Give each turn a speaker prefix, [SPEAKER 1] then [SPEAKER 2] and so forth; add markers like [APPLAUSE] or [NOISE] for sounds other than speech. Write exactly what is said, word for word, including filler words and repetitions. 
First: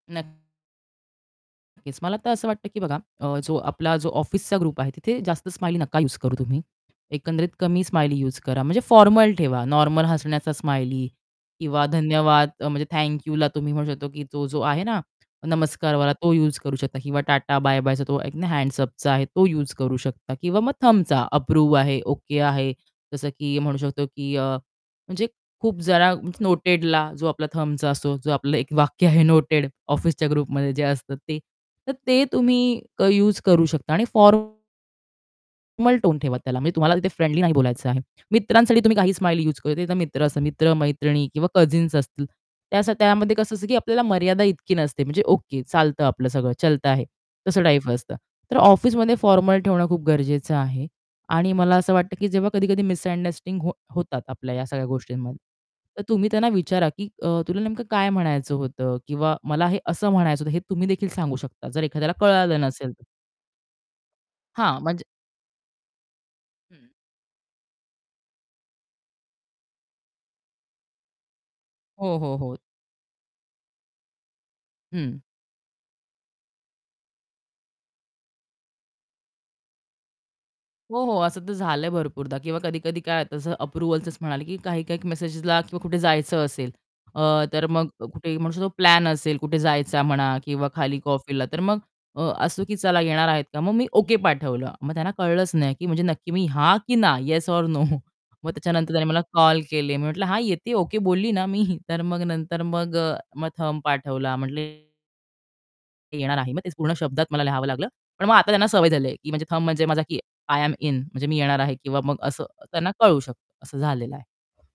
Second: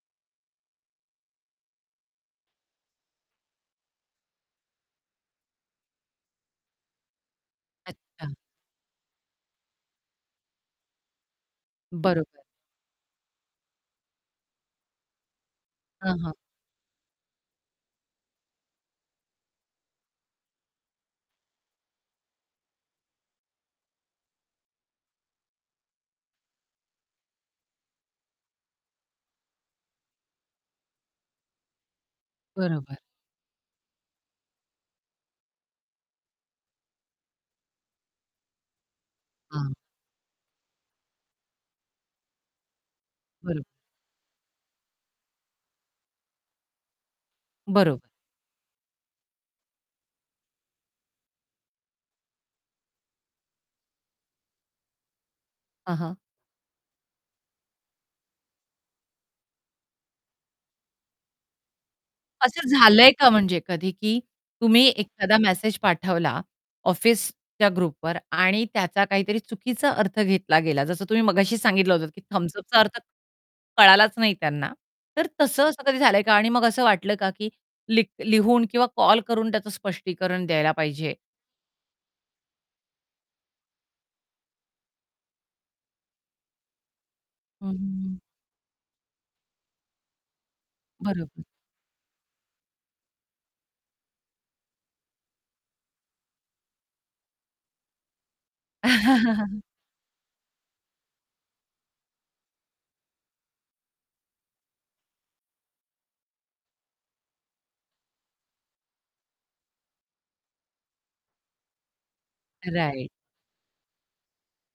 [SPEAKER 1] नक्कीच. मला तर असं वाटतं की बघा अ, जो आपला जो ऑफिसचा ग्रुप आहे तिथे जास्त स्माइली नका युज करू तुम्ही. एकंदरीत कमी स्माइली
[SPEAKER 2] अच्छा.
[SPEAKER 1] युज करा म्हणजे फॉर्मल ठेवा. नॉर्मल हसण्याचा स्माइली किंवा
[SPEAKER 2] बरोबर.
[SPEAKER 1] धन्यवाद अ, म्हणजे थँक यूला तुम्ही म्हणू शकतो की तो जो आहे ना, नमस्कारवाला
[SPEAKER 2] हां,
[SPEAKER 1] तो
[SPEAKER 2] हां.
[SPEAKER 1] युज करू शकता किंवा टाटा, बाय-बायचा तो एक ना हँड्स अपचा आहे तो युज करू शकता किंवा मग थंबचा अप्रूव्ह आहे, ओके आहे. जसं की म्हणू शकतो की अ, म्हणजे खूप जरा नोटेडला जो आपला थंबचा असो जो आपलं एक वाक्य आहे नोटेड ऑफिसच्या ग्रुपमध्ये जे असतं ते तर ते तुम्ही
[SPEAKER 2] बरोबर.
[SPEAKER 1] क युज करू शकता आणि फॉर्मल टोन ठेवा त्याला म्हणजे तुम्हाला तिथे फ्रेंडली नाही बोलायचं आहे. मित्रांसाठी तुम्ही काही स्माईल युज
[SPEAKER 2] हां.
[SPEAKER 1] करू ते मित्र असतात मित्र-मैत्रिणी किंवा कझिन्स असतील. त्या त्यामध्ये कसं
[SPEAKER 2] बरो
[SPEAKER 1] असतं की आपल्याला मर्यादा इतकी नसते म्हणजे ओके चालतं आपलं सगळं. चलता है. तसं टाइप
[SPEAKER 2] बरोबर.
[SPEAKER 1] असतं. तर ऑफिसमध्ये फॉर्मल ठेवणं खूप गरजेचं आहे. आणि मला असं वाटतं की जेव्हा कधी-कधी मिसअंडस्टींग हो होतात आपल्या ह्या सगळ्या गोष्टींमध्ये.
[SPEAKER 2] हां,
[SPEAKER 1] तर
[SPEAKER 2] हां.
[SPEAKER 1] तुम्ही त्यांना विचारा की अ, "तुला नेमकं काय म्हणायचं होतं?" किंवा "मला हे असं म्हणायचं होतं." हे तुम्ही देखील सांगू शकता जर एखाद्याला कळालं
[SPEAKER 2] असं
[SPEAKER 1] नसेल तर.
[SPEAKER 2] झालंय का म्हणजे कधी की
[SPEAKER 1] हां,
[SPEAKER 2] तुम्ही
[SPEAKER 1] म्हणजे
[SPEAKER 2] एखादा मेसेज पाठवला
[SPEAKER 1] हं.
[SPEAKER 2] ऑफिसच्या ग्रुपवर आणि त्याचा काहीतरी चुकीचा अर्थ घेतला गेला, जसं तुम्ही मगाशी सांगितलं होतं
[SPEAKER 1] हो,
[SPEAKER 2] की
[SPEAKER 1] हो,
[SPEAKER 2] थंब्स
[SPEAKER 1] हो.
[SPEAKER 2] अपचा अर्थ कळालाच नाही त्यांना.
[SPEAKER 1] हं.
[SPEAKER 2] तर तसं असं कधी झालंय का आणि मग असं वाटलं का की लि लिहून किंवा कॉल करून त्याचं स्पष्टीकरण द्यायला
[SPEAKER 1] हो,
[SPEAKER 2] पाहिजे?
[SPEAKER 1] हो. असं तर झालंय भरपूरदा किंवा कधी-कधी काय तसं अप्रूव्हलचंच म्हणाले की काही-काही मेसेजेसला किंवा कुठे जायचं असेल अ, तर
[SPEAKER 2] हं, हं,
[SPEAKER 1] मग
[SPEAKER 2] हं.
[SPEAKER 1] कुठे म्हणू शकू तो प्लॅन असेल, कुठे जायचा म्हणा किंवा खाली
[SPEAKER 2] बरोबर.
[SPEAKER 1] कॉफीला तर मग अ, असतो की "चला येणार आहेत का?" मग मी ओके पाठवलं. मग त्यांना कळलंच नाही, की म्हणजे नक्की मी "हां की ना?" "Yes or no?" [CHUCKLES] मग त्याच्यानंतर त्याने मला कॉल
[SPEAKER 2] [CHUCKLES]
[SPEAKER 1] केले. मी म्हटलं, "हां, येते ओके बोलली ना मी" [CHUCKLES] तर मग नंतर मग अ, मग थंब पाठवला म्हणले ते येणार आहे. मग तेच पूर्ण शब्दात मला लिहावं लागलं. पण मग आता त्यांना सवय झाली आहे की म्हणजे थंब म्हणजे माझा की आय एम इन म्हणजे मी येणार आहे किंवा मग असं त्यांना
[SPEAKER 2] राइट.
[SPEAKER 1] कळू शकतं असं झालेलं आहे.